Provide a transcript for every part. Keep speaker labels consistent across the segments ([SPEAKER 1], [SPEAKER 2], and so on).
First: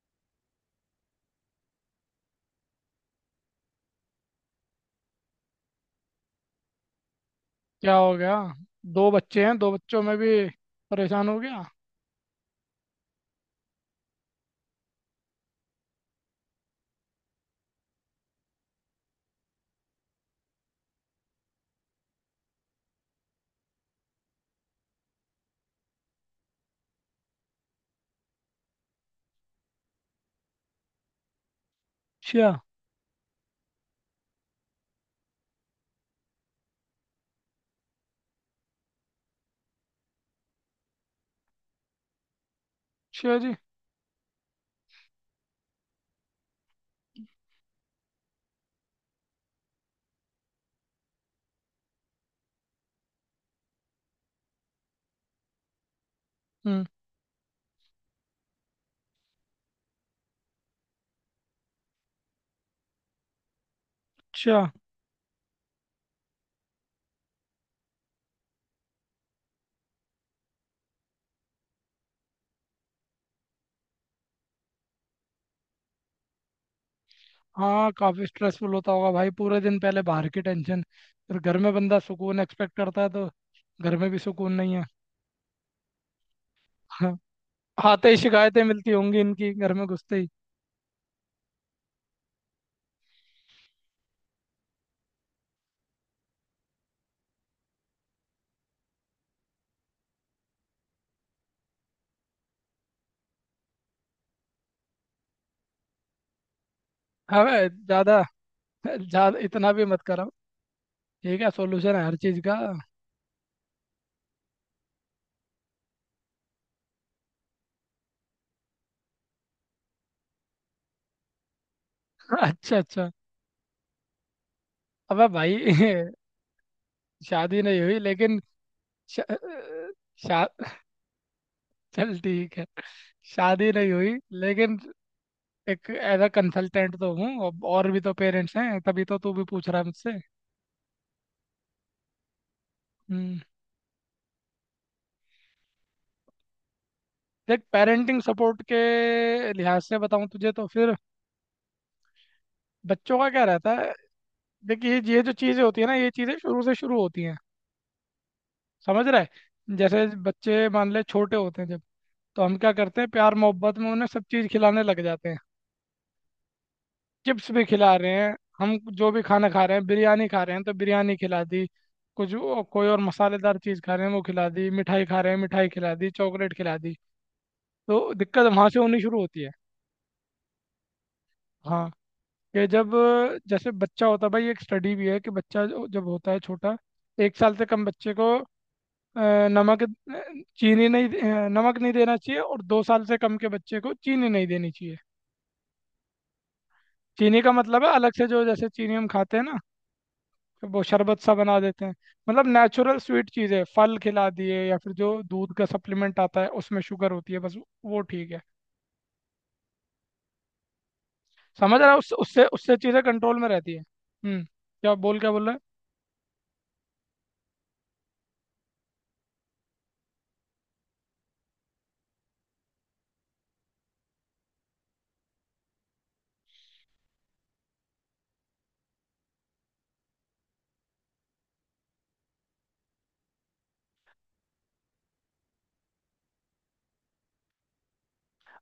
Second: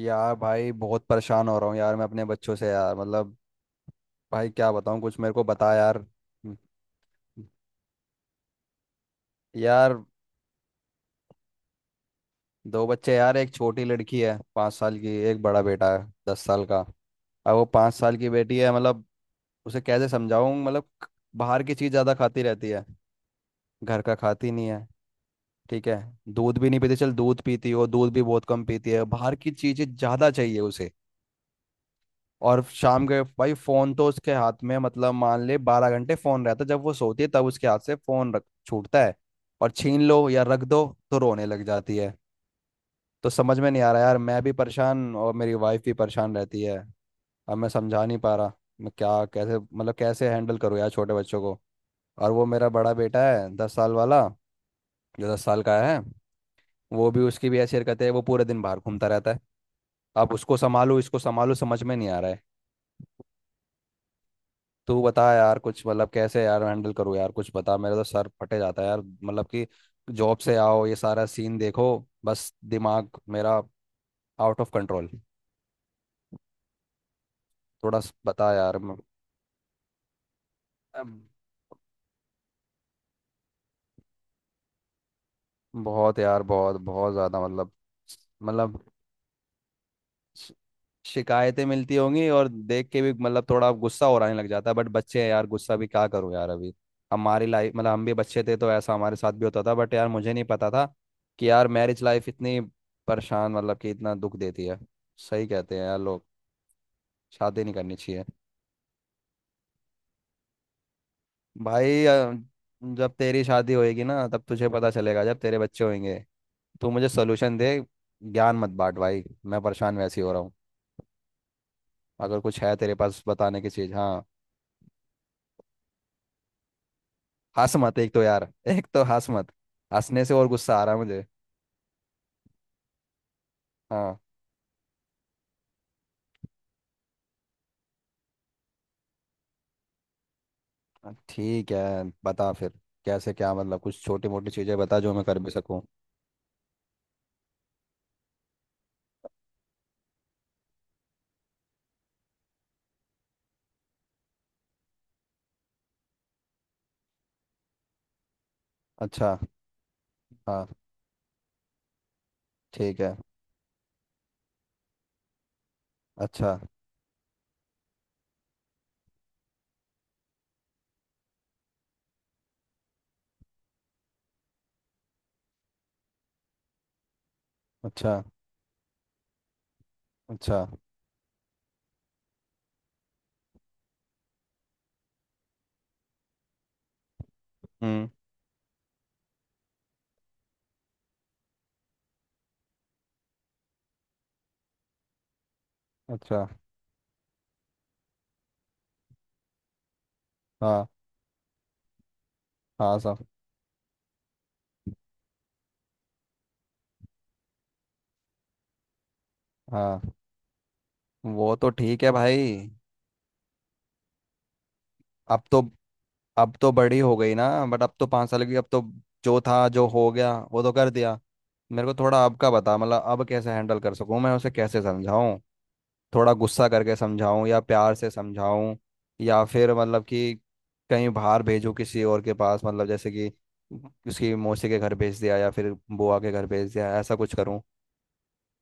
[SPEAKER 1] यार भाई, बहुत परेशान हो रहा हूँ यार। मैं अपने बच्चों से यार, मतलब भाई क्या बताऊँ? कुछ मेरे को बता यार।
[SPEAKER 2] क्या हो गया? दो बच्चे हैं, दो
[SPEAKER 1] यार
[SPEAKER 2] बच्चों में भी परेशान हो गया?
[SPEAKER 1] दो बच्चे यार, एक छोटी लड़की है 5 साल की, एक बड़ा बेटा है 10 साल का। अब वो 5 साल की बेटी है, मतलब उसे कैसे समझाऊँ? मतलब बाहर की चीज़ ज़्यादा खाती रहती है, घर का खाती नहीं है। ठीक है, दूध भी नहीं पीती, चल दूध पीती हो, दूध भी बहुत कम पीती है, बाहर की चीज़ें ज़्यादा चाहिए उसे।
[SPEAKER 2] अच्छा।
[SPEAKER 1] और शाम के भाई, फोन तो उसके हाथ में, मतलब मान ले 12 घंटे फोन रहता है। जब वो सोती है तब उसके हाथ से फोन रख छूटता है। और छीन लो या रख दो तो रोने लग जाती है। तो
[SPEAKER 2] अच्छा जी।
[SPEAKER 1] समझ में नहीं आ रहा यार। मैं भी परेशान और मेरी वाइफ भी परेशान रहती है। अब मैं समझा नहीं पा रहा, मैं क्या, कैसे, मतलब कैसे हैंडल करूँ यार छोटे बच्चों को। और वो मेरा बड़ा बेटा है, 10 साल वाला, जो 10 साल का है,
[SPEAKER 2] हम्म।
[SPEAKER 1] वो भी, उसकी भी ऐसी हरकत है, वो पूरे दिन बाहर घूमता रहता है। अब उसको संभालो, इसको संभालो, समझ में नहीं आ रहा है।
[SPEAKER 2] अच्छा।
[SPEAKER 1] तू बता यार कुछ, मतलब कैसे यार हैंडल करूँ यार, कुछ बता। मेरा तो सर फटे जाता है यार, मतलब कि जॉब से आओ ये सारा सीन देखो, बस दिमाग मेरा आउट ऑफ कंट्रोल।
[SPEAKER 2] हाँ,
[SPEAKER 1] थोड़ा
[SPEAKER 2] काफ़ी
[SPEAKER 1] बता
[SPEAKER 2] स्ट्रेसफुल
[SPEAKER 1] यार
[SPEAKER 2] होता होगा भाई। पूरे दिन पहले बाहर की टेंशन,
[SPEAKER 1] अम,
[SPEAKER 2] फिर घर में बंदा सुकून एक्सपेक्ट करता है, तो घर में भी सुकून नहीं है।
[SPEAKER 1] बहुत यार, बहुत बहुत
[SPEAKER 2] हाँ,
[SPEAKER 1] ज़्यादा मतलब।
[SPEAKER 2] आते ही शिकायतें
[SPEAKER 1] मतलब
[SPEAKER 2] मिलती होंगी इनकी, घर में घुसते ही।
[SPEAKER 1] श- शिकायतें मिलती होंगी और देख के भी मतलब थोड़ा गुस्सा हो, आने लग जाता है। बट बच्चे हैं यार, गुस्सा भी क्या करूं यार अभी। हमारी लाइफ, मतलब हम भी बच्चे थे तो ऐसा हमारे साथ भी होता था, बट यार मुझे नहीं पता था कि यार मैरिज लाइफ इतनी परेशान, मतलब कि इतना दुख देती है। सही कहते हैं यार लोग,
[SPEAKER 2] अबे
[SPEAKER 1] शादी नहीं करनी
[SPEAKER 2] ज़्यादा
[SPEAKER 1] चाहिए।
[SPEAKER 2] ज़्यादा इतना भी मत करो। ठीक है, सोल्यूशन है
[SPEAKER 1] भाई,
[SPEAKER 2] हर चीज़ का।
[SPEAKER 1] जब तेरी शादी होएगी ना तब तुझे पता चलेगा, जब तेरे बच्चे होंगे। तू मुझे सोल्यूशन दे, ज्ञान मत बांट भाई, मैं परेशान वैसे ही हो रहा हूँ। अगर कुछ है
[SPEAKER 2] अच्छा
[SPEAKER 1] तेरे
[SPEAKER 2] अच्छा
[SPEAKER 1] पास बताने की चीज़, हाँ।
[SPEAKER 2] अबे भाई शादी
[SPEAKER 1] हंस
[SPEAKER 2] नहीं हुई
[SPEAKER 1] मत, एक तो
[SPEAKER 2] लेकिन,
[SPEAKER 1] यार, एक तो हंस मत, हंसने से
[SPEAKER 2] शा,
[SPEAKER 1] और गुस्सा आ रहा है मुझे।
[SPEAKER 2] चल ठीक है। शादी नहीं हुई
[SPEAKER 1] हाँ।
[SPEAKER 2] लेकिन एक एज अ कंसल्टेंट तो हूँ अब। और भी तो पेरेंट्स हैं, तभी तो तू भी पूछ रहा है मुझसे।
[SPEAKER 1] ठीक है, बता फिर, कैसे
[SPEAKER 2] हम्म।
[SPEAKER 1] क्या, मतलब कुछ छोटी मोटी चीज़ें बता जो मैं कर भी सकूं।
[SPEAKER 2] देख, पेरेंटिंग सपोर्ट के लिहाज से बताऊँ तुझे तो फिर बच्चों का क्या रहता है। देख, ये जो चीज़ें होती है ना, ये चीज़ें शुरू से शुरू होती हैं। समझ रहा
[SPEAKER 1] अच्छा।
[SPEAKER 2] है, जैसे बच्चे
[SPEAKER 1] हाँ।
[SPEAKER 2] मान ले छोटे होते हैं जब, तो हम क्या
[SPEAKER 1] ठीक
[SPEAKER 2] करते हैं,
[SPEAKER 1] है।
[SPEAKER 2] प्यार मोहब्बत में उन्हें सब चीज़ खिलाने लग जाते हैं।
[SPEAKER 1] अच्छा,
[SPEAKER 2] चिप्स भी खिला रहे हैं, हम जो भी खाना खा रहे हैं, बिरयानी खा रहे हैं तो बिरयानी खिला दी। कुछ कोई और मसालेदार चीज़ खा रहे हैं वो खिला दी, मिठाई खा रहे हैं मिठाई खिला दी, चॉकलेट खिला दी।
[SPEAKER 1] अच्छा।
[SPEAKER 2] तो दिक्कत वहाँ से होनी शुरू होती है।
[SPEAKER 1] अच्छा।
[SPEAKER 2] हाँ। कि जब जैसे बच्चा होता है भाई, एक स्टडी भी है कि बच्चा जब होता है छोटा, एक साल से कम
[SPEAKER 1] हम्म।
[SPEAKER 2] बच्चे को अ, नमक चीनी नहीं दे- अ, नमक नहीं देना चाहिए, और दो साल से कम के बच्चे को चीनी नहीं देनी चाहिए।
[SPEAKER 1] अच्छा।
[SPEAKER 2] चीनी का मतलब है अलग से जो, जैसे चीनी हम खाते हैं ना, वो
[SPEAKER 1] हाँ।
[SPEAKER 2] शरबत सा बना देते हैं। मतलब नेचुरल
[SPEAKER 1] हाँ सब।
[SPEAKER 2] स्वीट चीज़ है, फल खिला दिए, या फिर जो दूध का सप्लीमेंट आता है उसमें शुगर होती है, बस वो ठीक है।
[SPEAKER 1] हाँ, वो तो
[SPEAKER 2] समझ रहा है,
[SPEAKER 1] ठीक है
[SPEAKER 2] उससे
[SPEAKER 1] भाई।
[SPEAKER 2] उससे चीज़ें कंट्रोल में रहती है। हम्म। क्या
[SPEAKER 1] अब
[SPEAKER 2] बोल रहा है?
[SPEAKER 1] तो, अब तो बड़ी हो गई ना, बट अब तो 5 साल की, अब तो जो था जो हो गया वो तो कर दिया। मेरे को थोड़ा अब का बता, मतलब अब कैसे हैंडल कर सकूं, मैं उसे कैसे समझाऊं? थोड़ा गुस्सा करके समझाऊं या प्यार से समझाऊं? या फिर मतलब कि कहीं बाहर भेजूं किसी और के पास, मतलब जैसे कि उसकी मौसी के घर भेज दिया या फिर बुआ के घर भेज दिया, ऐसा कुछ करूं?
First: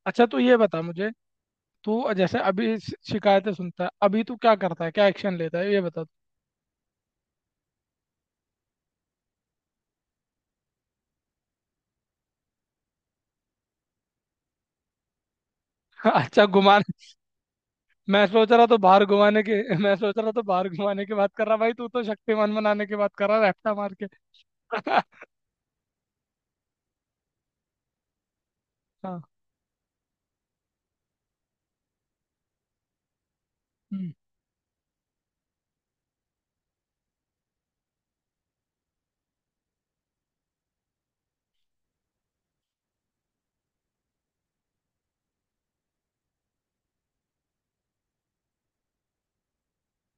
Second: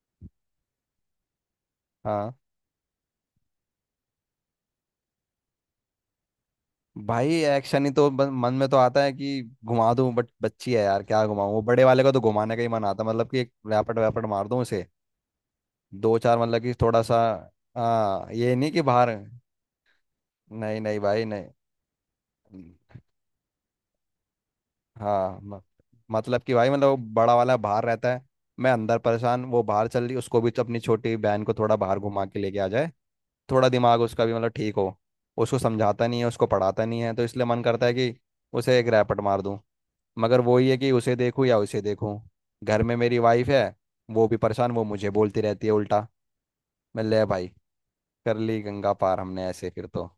[SPEAKER 2] अच्छा, तू ये बता मुझे, तू
[SPEAKER 1] हाँ।
[SPEAKER 2] जैसे अभी शिकायतें सुनता है, अभी तू क्या करता है, क्या एक्शन लेता है, ये बता तू।
[SPEAKER 1] भाई एक्शन ही तो मन में तो आता है कि घुमा दूं, बट बच्ची है यार, क्या घुमाऊं। वो बड़े वाले का तो घुमाने का ही मन आता है, मतलब कि एक रैपट वैपट मार दूं उसे, दो चार,
[SPEAKER 2] अच्छा,
[SPEAKER 1] मतलब कि
[SPEAKER 2] घुमान,
[SPEAKER 1] थोड़ा सा।
[SPEAKER 2] मैं
[SPEAKER 1] हाँ
[SPEAKER 2] सोच
[SPEAKER 1] ये
[SPEAKER 2] रहा
[SPEAKER 1] नहीं
[SPEAKER 2] तो
[SPEAKER 1] कि
[SPEAKER 2] बाहर
[SPEAKER 1] बाहर।
[SPEAKER 2] घुमाने के, मैं सोच रहा तो बाहर
[SPEAKER 1] नहीं नहीं
[SPEAKER 2] घुमाने की
[SPEAKER 1] भाई,
[SPEAKER 2] बात कर
[SPEAKER 1] नहीं।
[SPEAKER 2] रहा भाई। तू तो शक्तिमान बनाने की बात कर रहा, रैप्टा मार के।
[SPEAKER 1] हाँ, मतलब कि भाई, मतलब वो बड़ा वाला बाहर रहता है, मैं अंदर
[SPEAKER 2] हाँ।
[SPEAKER 1] परेशान, वो बाहर चल रही, उसको भी तो अपनी छोटी बहन को थोड़ा बाहर घुमा के लेके आ जाए, थोड़ा दिमाग
[SPEAKER 2] हम्म।
[SPEAKER 1] उसका भी मतलब ठीक हो। उसको समझाता नहीं है, उसको पढ़ाता नहीं है, तो इसलिए मन करता है कि उसे एक रैपट मार दूं। मगर वही है कि उसे देखूं या उसे देखूं। घर में मेरी वाइफ है, वो भी परेशान, वो मुझे बोलती रहती है उल्टा। मैं ले भाई, कर ली गंगा पार हमने ऐसे फिर तो।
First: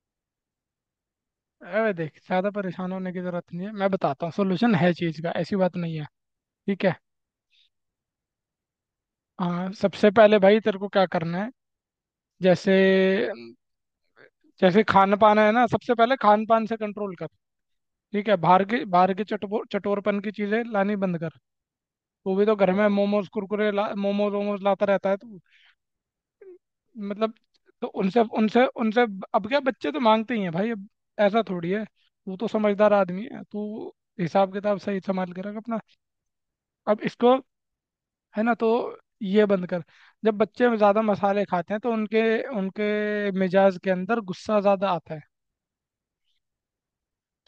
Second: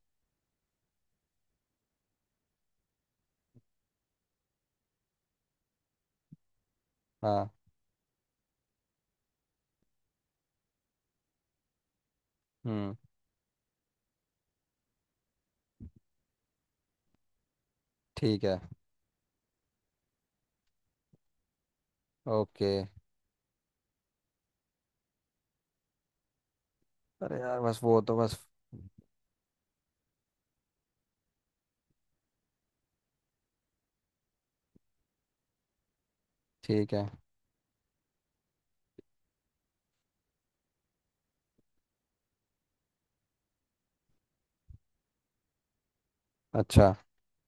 [SPEAKER 2] अरे देख, ज़्यादा परेशान होने की ज़रूरत नहीं है। मैं बताता हूँ, सोल्यूशन है चीज़ का, ऐसी बात नहीं है। ठीक है।
[SPEAKER 1] हाँ।
[SPEAKER 2] हाँ, सबसे पहले भाई तेरे को क्या करना है, जैसे,
[SPEAKER 1] हम्म।
[SPEAKER 2] जैसे खान पान है ना, सबसे पहले खान पान से कंट्रोल कर। ठीक है,
[SPEAKER 1] ठीक है।
[SPEAKER 2] बाहर के चटपो चटोरपन की चीज़ें लानी बंद कर। वो भी तो
[SPEAKER 1] ओके।
[SPEAKER 2] घर में मोमोज कुरकुरे ला, मोमोज वोमोज लाता रहता है तो मतलब।
[SPEAKER 1] अरे यार बस
[SPEAKER 2] तो
[SPEAKER 1] वो तो
[SPEAKER 2] उनसे
[SPEAKER 1] बस।
[SPEAKER 2] उनसे उनसे अब क्या, बच्चे तो मांगते ही हैं भाई। अब ऐसा थोड़ी है, तू तो समझदार आदमी है तू, हिसाब किताब सही संभाल के रख अपना।
[SPEAKER 1] ठीक
[SPEAKER 2] अब
[SPEAKER 1] है।
[SPEAKER 2] इसको है ना, तो ये बंद कर। जब बच्चे ज़्यादा मसाले खाते हैं तो उनके उनके मिजाज के अंदर गुस्सा ज़्यादा आता है।
[SPEAKER 1] अच्छा।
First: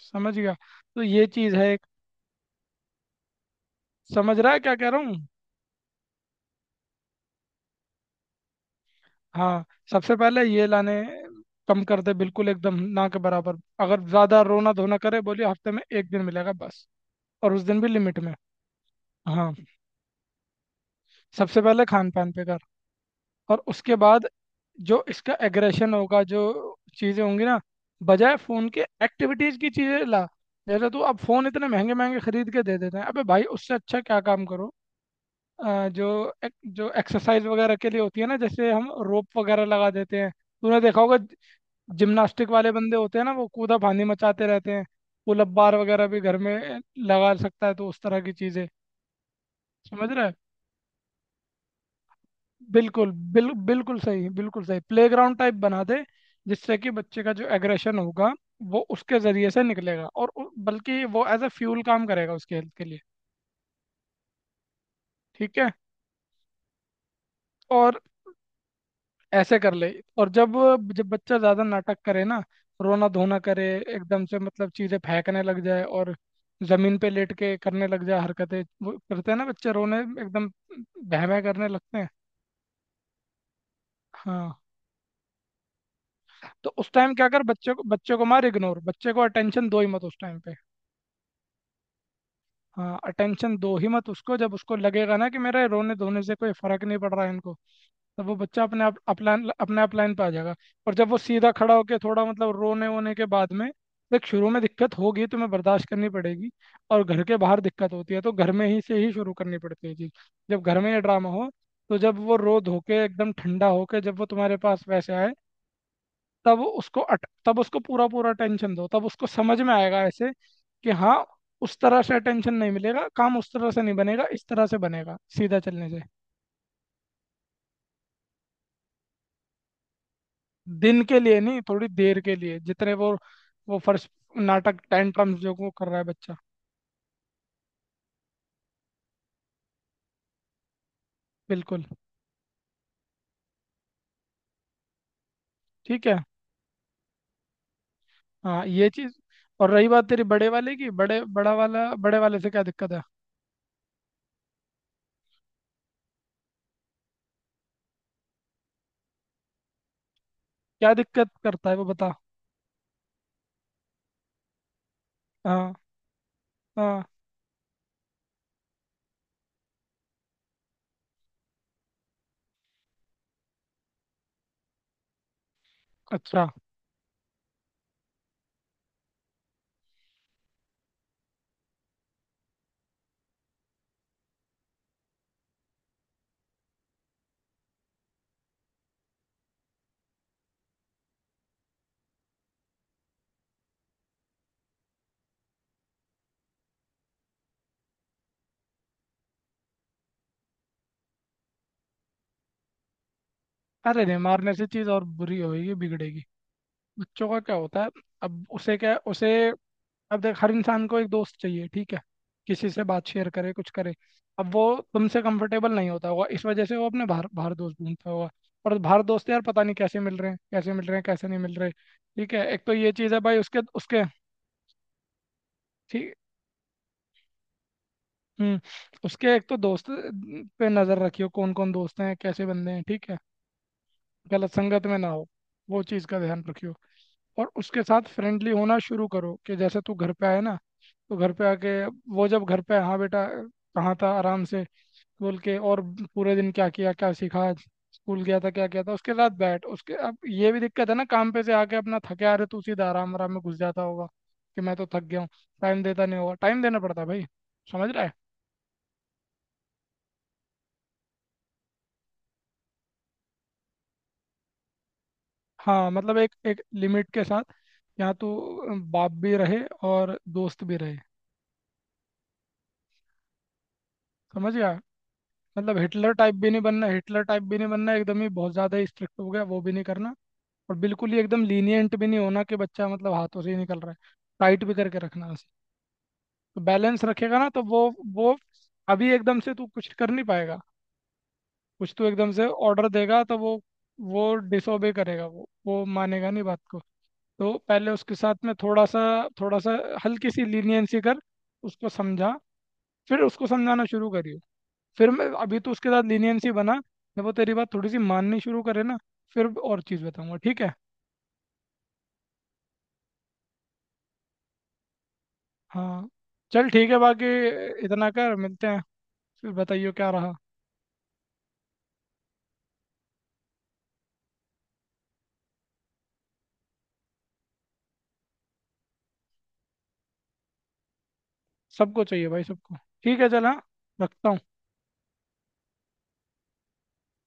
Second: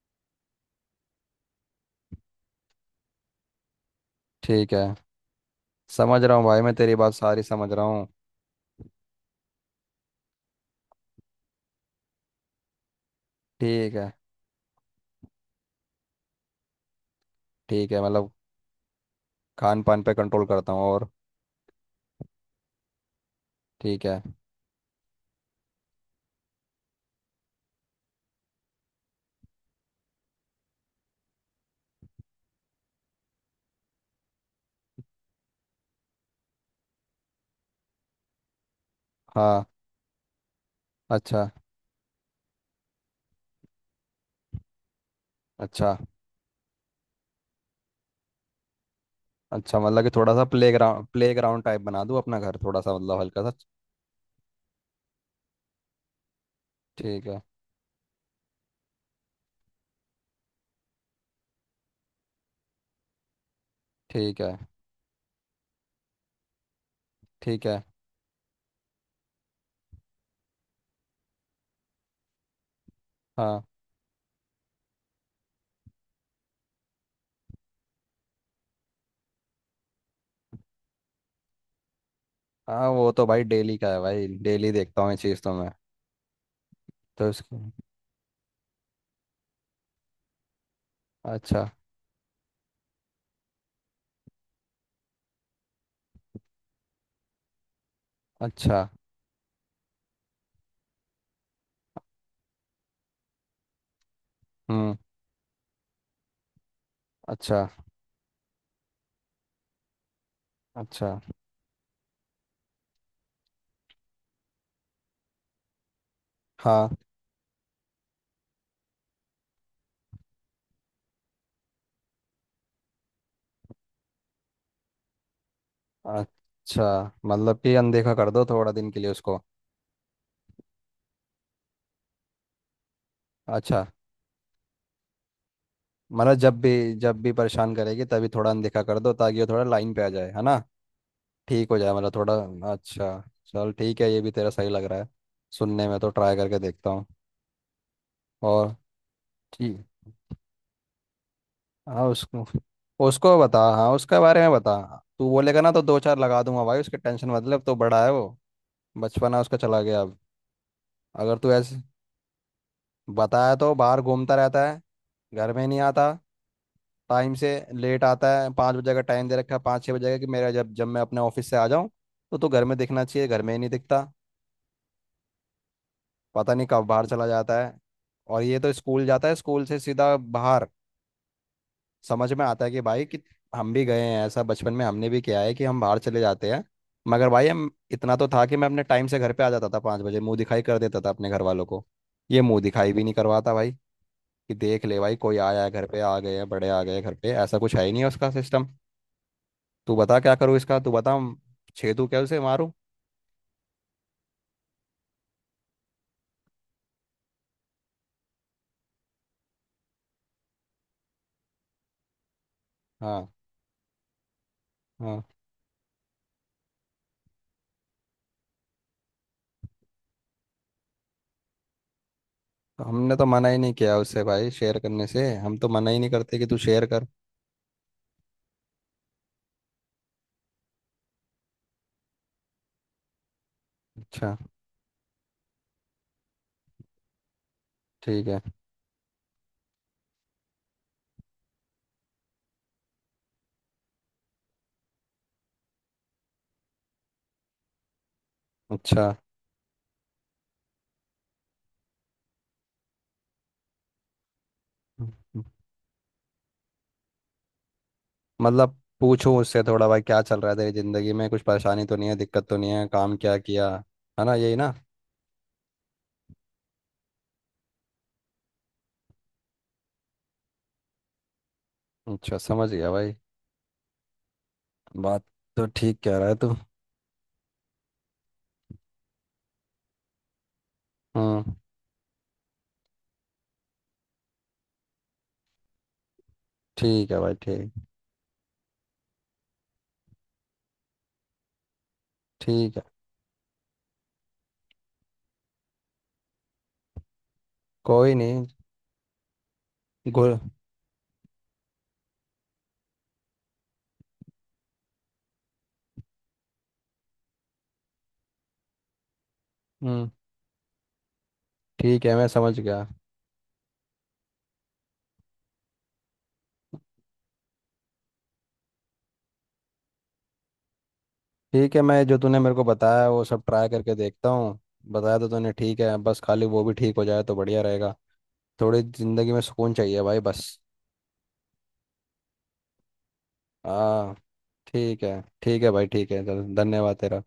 [SPEAKER 2] समझ गया? तो ये चीज़ है एक। समझ रहा है
[SPEAKER 1] ठीक
[SPEAKER 2] क्या कह
[SPEAKER 1] है,
[SPEAKER 2] रहा हूँ?
[SPEAKER 1] समझ रहा हूँ भाई, मैं तेरी बात सारी समझ रहा हूँ।
[SPEAKER 2] हाँ, सबसे पहले ये लाने कम कर दे, बिल्कुल एकदम ना के बराबर।
[SPEAKER 1] ठीक
[SPEAKER 2] अगर
[SPEAKER 1] है।
[SPEAKER 2] ज़्यादा रोना धोना करे, बोलिए हफ्ते में एक दिन मिलेगा बस, और उस दिन भी
[SPEAKER 1] ठीक है,
[SPEAKER 2] लिमिट
[SPEAKER 1] मतलब
[SPEAKER 2] में। हाँ,
[SPEAKER 1] खान पान पे कंट्रोल करता हूँ, और
[SPEAKER 2] सबसे पहले खान पान पे कर, और उसके
[SPEAKER 1] ठीक है।
[SPEAKER 2] बाद जो इसका एग्रेशन होगा, जो चीज़ें होंगी ना, बजाय फ़ोन के एक्टिविटीज़ की चीज़ें ला। जैसे तू अब फ़ोन इतने महंगे महंगे खरीद के दे देते हैं, अबे भाई उससे अच्छा क्या काम करो। जो जो एक्सरसाइज वगैरह के लिए होती है ना, जैसे हम रोप वगैरह
[SPEAKER 1] हाँ।
[SPEAKER 2] लगा देते हैं, तूने देखा होगा
[SPEAKER 1] अच्छा,
[SPEAKER 2] जिम्नास्टिक वाले बंदे होते हैं ना, वो कूदा फांदी मचाते रहते हैं। पुल अप बार
[SPEAKER 1] अच्छा।
[SPEAKER 2] वगैरह भी घर में लगा सकता है, तो उस तरह की चीज़ें।
[SPEAKER 1] अच्छा मतलब
[SPEAKER 2] समझ
[SPEAKER 1] कि
[SPEAKER 2] रहा है?
[SPEAKER 1] थोड़ा सा playground, playground type बना दूँ अपना घर, थोड़ा सा
[SPEAKER 2] बिल्कुल
[SPEAKER 1] मतलब हल्का सा।
[SPEAKER 2] बिल्कुल सही, बिल्कुल सही, प्लेग्राउंड टाइप बना दे, जिससे कि बच्चे
[SPEAKER 1] ठीक
[SPEAKER 2] का
[SPEAKER 1] है।
[SPEAKER 2] जो एग्रेशन होगा वो उसके जरिए से निकलेगा। और बल्कि वो एज अ फ्यूल काम करेगा उसके हेल्थ के लिए।
[SPEAKER 1] ठीक है।
[SPEAKER 2] ठीक है।
[SPEAKER 1] ठीक है।
[SPEAKER 2] और ऐसे कर ले। और जब जब बच्चा ज़्यादा नाटक करे ना, रोना धोना करे,
[SPEAKER 1] हाँ।
[SPEAKER 2] एकदम से मतलब चीज़ें फेंकने लग जाए, और ज़मीन पे लेट के करने लग जाए हरकतें, वो करते हैं ना बच्चे रोने एकदम बहमे करने लगते हैं।
[SPEAKER 1] हाँ वो तो भाई डेली का है भाई,
[SPEAKER 2] हाँ।
[SPEAKER 1] डेली देखता हूँ ये चीज़ तो मैं।
[SPEAKER 2] तो उस टाइम क्या
[SPEAKER 1] तो
[SPEAKER 2] कर,
[SPEAKER 1] इसको,
[SPEAKER 2] बच्चे को मार इग्नोर बच्चे को अटेंशन दो ही मत उस टाइम पे।
[SPEAKER 1] अच्छा।
[SPEAKER 2] हाँ, अटेंशन दो ही मत उसको, जब उसको लगेगा ना कि मेरे रोने धोने से कोई फर्क नहीं पड़ रहा है इनको, तब वो बच्चा
[SPEAKER 1] अच्छा।
[SPEAKER 2] अपने आप अपलाइन अपने आप लाइन पे आ जाएगा। और जब वो सीधा खड़ा होकर थोड़ा मतलब रोने वोने के बाद में, देख शुरू में दिक्कत
[SPEAKER 1] हम्म।
[SPEAKER 2] होगी, तुम्हें बर्दाश्त करनी पड़ेगी। और घर के बाहर
[SPEAKER 1] अच्छा।
[SPEAKER 2] दिक्कत होती है तो घर में ही से ही शुरू करनी पड़ती है चीज़। जब घर में ये
[SPEAKER 1] अच्छा।
[SPEAKER 2] ड्रामा हो, तो जब वो रो धो के एकदम ठंडा होके जब वो तुम्हारे पास वैसे आए, तब
[SPEAKER 1] हाँ।
[SPEAKER 2] तब उसको पूरा पूरा अटेंशन दो, तब उसको समझ में आएगा ऐसे कि हाँ, उस तरह से अटेंशन नहीं मिलेगा, काम उस तरह से नहीं बनेगा, इस तरह से बनेगा सीधा चलने से।
[SPEAKER 1] अच्छा मतलब कि अनदेखा कर दो थोड़ा दिन के लिए उसको।
[SPEAKER 2] दिन के लिए नहीं, थोड़ी देर के लिए, जितने वो
[SPEAKER 1] अच्छा
[SPEAKER 2] फर्स्ट नाटक टेंट्रम्स जो वो कर रहा है
[SPEAKER 1] मतलब
[SPEAKER 2] बच्चा।
[SPEAKER 1] जब भी, जब भी परेशान करेगी तभी थोड़ा अनदेखा कर दो, ताकि वो थोड़ा लाइन पे आ जाए, है ना, ठीक हो
[SPEAKER 2] बिल्कुल।
[SPEAKER 1] जाए, मतलब थोड़ा। अच्छा, चल ठीक है, ये भी तेरा सही लग रहा है सुनने में,
[SPEAKER 2] ठीक
[SPEAKER 1] तो
[SPEAKER 2] है।
[SPEAKER 1] ट्राई करके देखता हूँ।
[SPEAKER 2] हाँ
[SPEAKER 1] और
[SPEAKER 2] ये चीज़। और
[SPEAKER 1] ठीक।
[SPEAKER 2] रही बात तेरी बड़े वाले की, बड़े बड़ा वाला,
[SPEAKER 1] हाँ
[SPEAKER 2] बड़े वाले
[SPEAKER 1] उसको,
[SPEAKER 2] से क्या दिक्कत है?
[SPEAKER 1] उसको बता, हाँ उसके बारे में बता। तू बोलेगा ना तो दो चार लगा दूंगा भाई, उसकी टेंशन मतलब, तो बड़ा है वो, बचपना उसका चला गया अब।
[SPEAKER 2] क्या दिक्कत
[SPEAKER 1] अगर तू
[SPEAKER 2] करता है
[SPEAKER 1] ऐसे,
[SPEAKER 2] वो बता।
[SPEAKER 1] बताया तो बाहर घूमता रहता है, घर में
[SPEAKER 2] हाँ।
[SPEAKER 1] नहीं आता,
[SPEAKER 2] हाँ।
[SPEAKER 1] टाइम से लेट आता है। 5 बजे का टाइम दे रखा है, 5-6 बजे का, कि मेरा जब जब मैं अपने ऑफिस से आ जाऊँ तो घर में दिखना चाहिए, घर में ही नहीं दिखता,
[SPEAKER 2] अच्छा।
[SPEAKER 1] पता नहीं कब बाहर चला जाता है। और ये तो स्कूल जाता है, स्कूल से सीधा बाहर। समझ में आता है कि भाई कि हम भी गए हैं, ऐसा बचपन में हमने भी किया है कि हम बाहर चले जाते हैं, मगर भाई हम इतना तो था कि मैं अपने टाइम से घर पे आ जाता था, 5 बजे मुंह दिखाई कर देता था अपने घर वालों को। ये मुंह दिखाई भी नहीं करवाता भाई, कि देख ले भाई कोई आया है, घर पे आ गए हैं, बड़े आ गए हैं घर पे, ऐसा कुछ है ही नहीं है उसका सिस्टम। तू बता क्या करूँ इसका, तू बता, हम छेदू क्या, उसे मारूं?
[SPEAKER 2] अरे नहीं, मारने से चीज़ और बुरी होगी, बिगड़ेगी। बच्चों का क्या होता है, अब उसे क्या, उसे अब देख, हर इंसान को एक दोस्त चाहिए, ठीक है, किसी से बात
[SPEAKER 1] हाँ।
[SPEAKER 2] शेयर करे, कुछ करे। अब वो तुमसे
[SPEAKER 1] हाँ
[SPEAKER 2] कंफर्टेबल नहीं होता होगा, इस वजह से वो अपने बाहर बाहर दोस्त ढूंढता होगा। और बाहर दोस्त यार, पता नहीं कैसे मिल रहे हैं, कैसे नहीं मिल रहे, ठीक है, एक तो
[SPEAKER 1] तो
[SPEAKER 2] ये चीज़
[SPEAKER 1] हमने
[SPEAKER 2] है
[SPEAKER 1] तो
[SPEAKER 2] भाई
[SPEAKER 1] मना
[SPEAKER 2] उसके
[SPEAKER 1] ही नहीं किया
[SPEAKER 2] उसके।
[SPEAKER 1] उससे भाई, शेयर करने से हम तो मना ही नहीं
[SPEAKER 2] ठीक।
[SPEAKER 1] करते कि तू शेयर कर।
[SPEAKER 2] हम्म। उसके एक तो दोस्त पे नज़र रखियो, कौन कौन दोस्त हैं, कैसे बंदे हैं, ठीक है,
[SPEAKER 1] अच्छा।
[SPEAKER 2] गलत संगत में ना हो, वो चीज़ का ध्यान रखियो। और उसके साथ
[SPEAKER 1] ठीक है।
[SPEAKER 2] फ्रेंडली होना शुरू करो, कि जैसे तू घर पे आए ना, तो घर पे आके, वो जब घर पे, हाँ बेटा कहाँ था, आराम से बोल के, और पूरे दिन क्या किया, क्या सीखा आज, स्कूल गया था क्या किया था,
[SPEAKER 1] अच्छा
[SPEAKER 2] उसके साथ बैठ उसके। अब ये भी दिक्कत है ना, काम पे से आके अपना थके आ रहे, तू सीधा आराम आराम में घुस जाता होगा कि मैं तो थक गया हूँ, टाइम देता नहीं होगा। टाइम देना पड़ता है भाई, समझ रहा है?
[SPEAKER 1] मतलब पूछूं उससे थोड़ा, भाई क्या चल रहा है तेरी जिंदगी में, कुछ परेशानी तो नहीं है, दिक्कत तो नहीं है, काम क्या किया, है ना, यही ना?
[SPEAKER 2] हाँ, मतलब एक एक लिमिट के साथ, यहाँ तो बाप भी रहे और दोस्त भी रहे।
[SPEAKER 1] अच्छा, समझ गया भाई
[SPEAKER 2] समझ गया?
[SPEAKER 1] बात, तो
[SPEAKER 2] मतलब
[SPEAKER 1] ठीक कह रहा है तू।
[SPEAKER 2] हिटलर टाइप भी नहीं बनना, एकदम ही बहुत ज़्यादा स्ट्रिक्ट हो गया वो भी नहीं करना, और बिल्कुल ही एकदम
[SPEAKER 1] हम्म।
[SPEAKER 2] लीनियंट भी नहीं होना कि बच्चा मतलब हाथों से ही निकल रहा है। टाइट भी करके रखना है उसे, तो बैलेंस
[SPEAKER 1] ठीक है भाई,
[SPEAKER 2] रखेगा ना तो
[SPEAKER 1] ठीक।
[SPEAKER 2] वो अभी एकदम से तू कुछ कर नहीं पाएगा। कुछ तू एकदम से
[SPEAKER 1] ठीक है।
[SPEAKER 2] ऑर्डर देगा तो वो डिसोबे करेगा, वो मानेगा नहीं बात को। तो पहले उसके
[SPEAKER 1] कोई
[SPEAKER 2] साथ
[SPEAKER 1] नहीं।
[SPEAKER 2] में थोड़ा सा हल्की
[SPEAKER 1] गुल।
[SPEAKER 2] सी लीनियंसी कर, उसको समझा, फिर उसको समझाना शुरू करियो। फिर मैं अभी तो उसके साथ लीनियंसी बना, जब वो तेरी बात थोड़ी सी माननी शुरू करे ना, फिर और चीज़
[SPEAKER 1] हम्म।
[SPEAKER 2] बताऊंगा। ठीक है।
[SPEAKER 1] ठीक है, मैं समझ गया।
[SPEAKER 2] हाँ, चल ठीक है, बाकी इतना कर, मिलते हैं, फिर बताइए क्या रहा।
[SPEAKER 1] ठीक है, मैं जो तूने मेरे को बताया वो सब ट्राई करके देखता हूँ, बताया तो तूने ठीक है। बस खाली वो भी ठीक हो जाए तो बढ़िया रहेगा, थोड़ी ज़िंदगी में सुकून चाहिए भाई बस।
[SPEAKER 2] सबको चाहिए भाई, सबको। ठीक है, चल, हाँ,
[SPEAKER 1] हाँ।
[SPEAKER 2] रखता हूँ।
[SPEAKER 1] ठीक है, ठीक है भाई, ठीक है चल, धन्यवाद तेरा।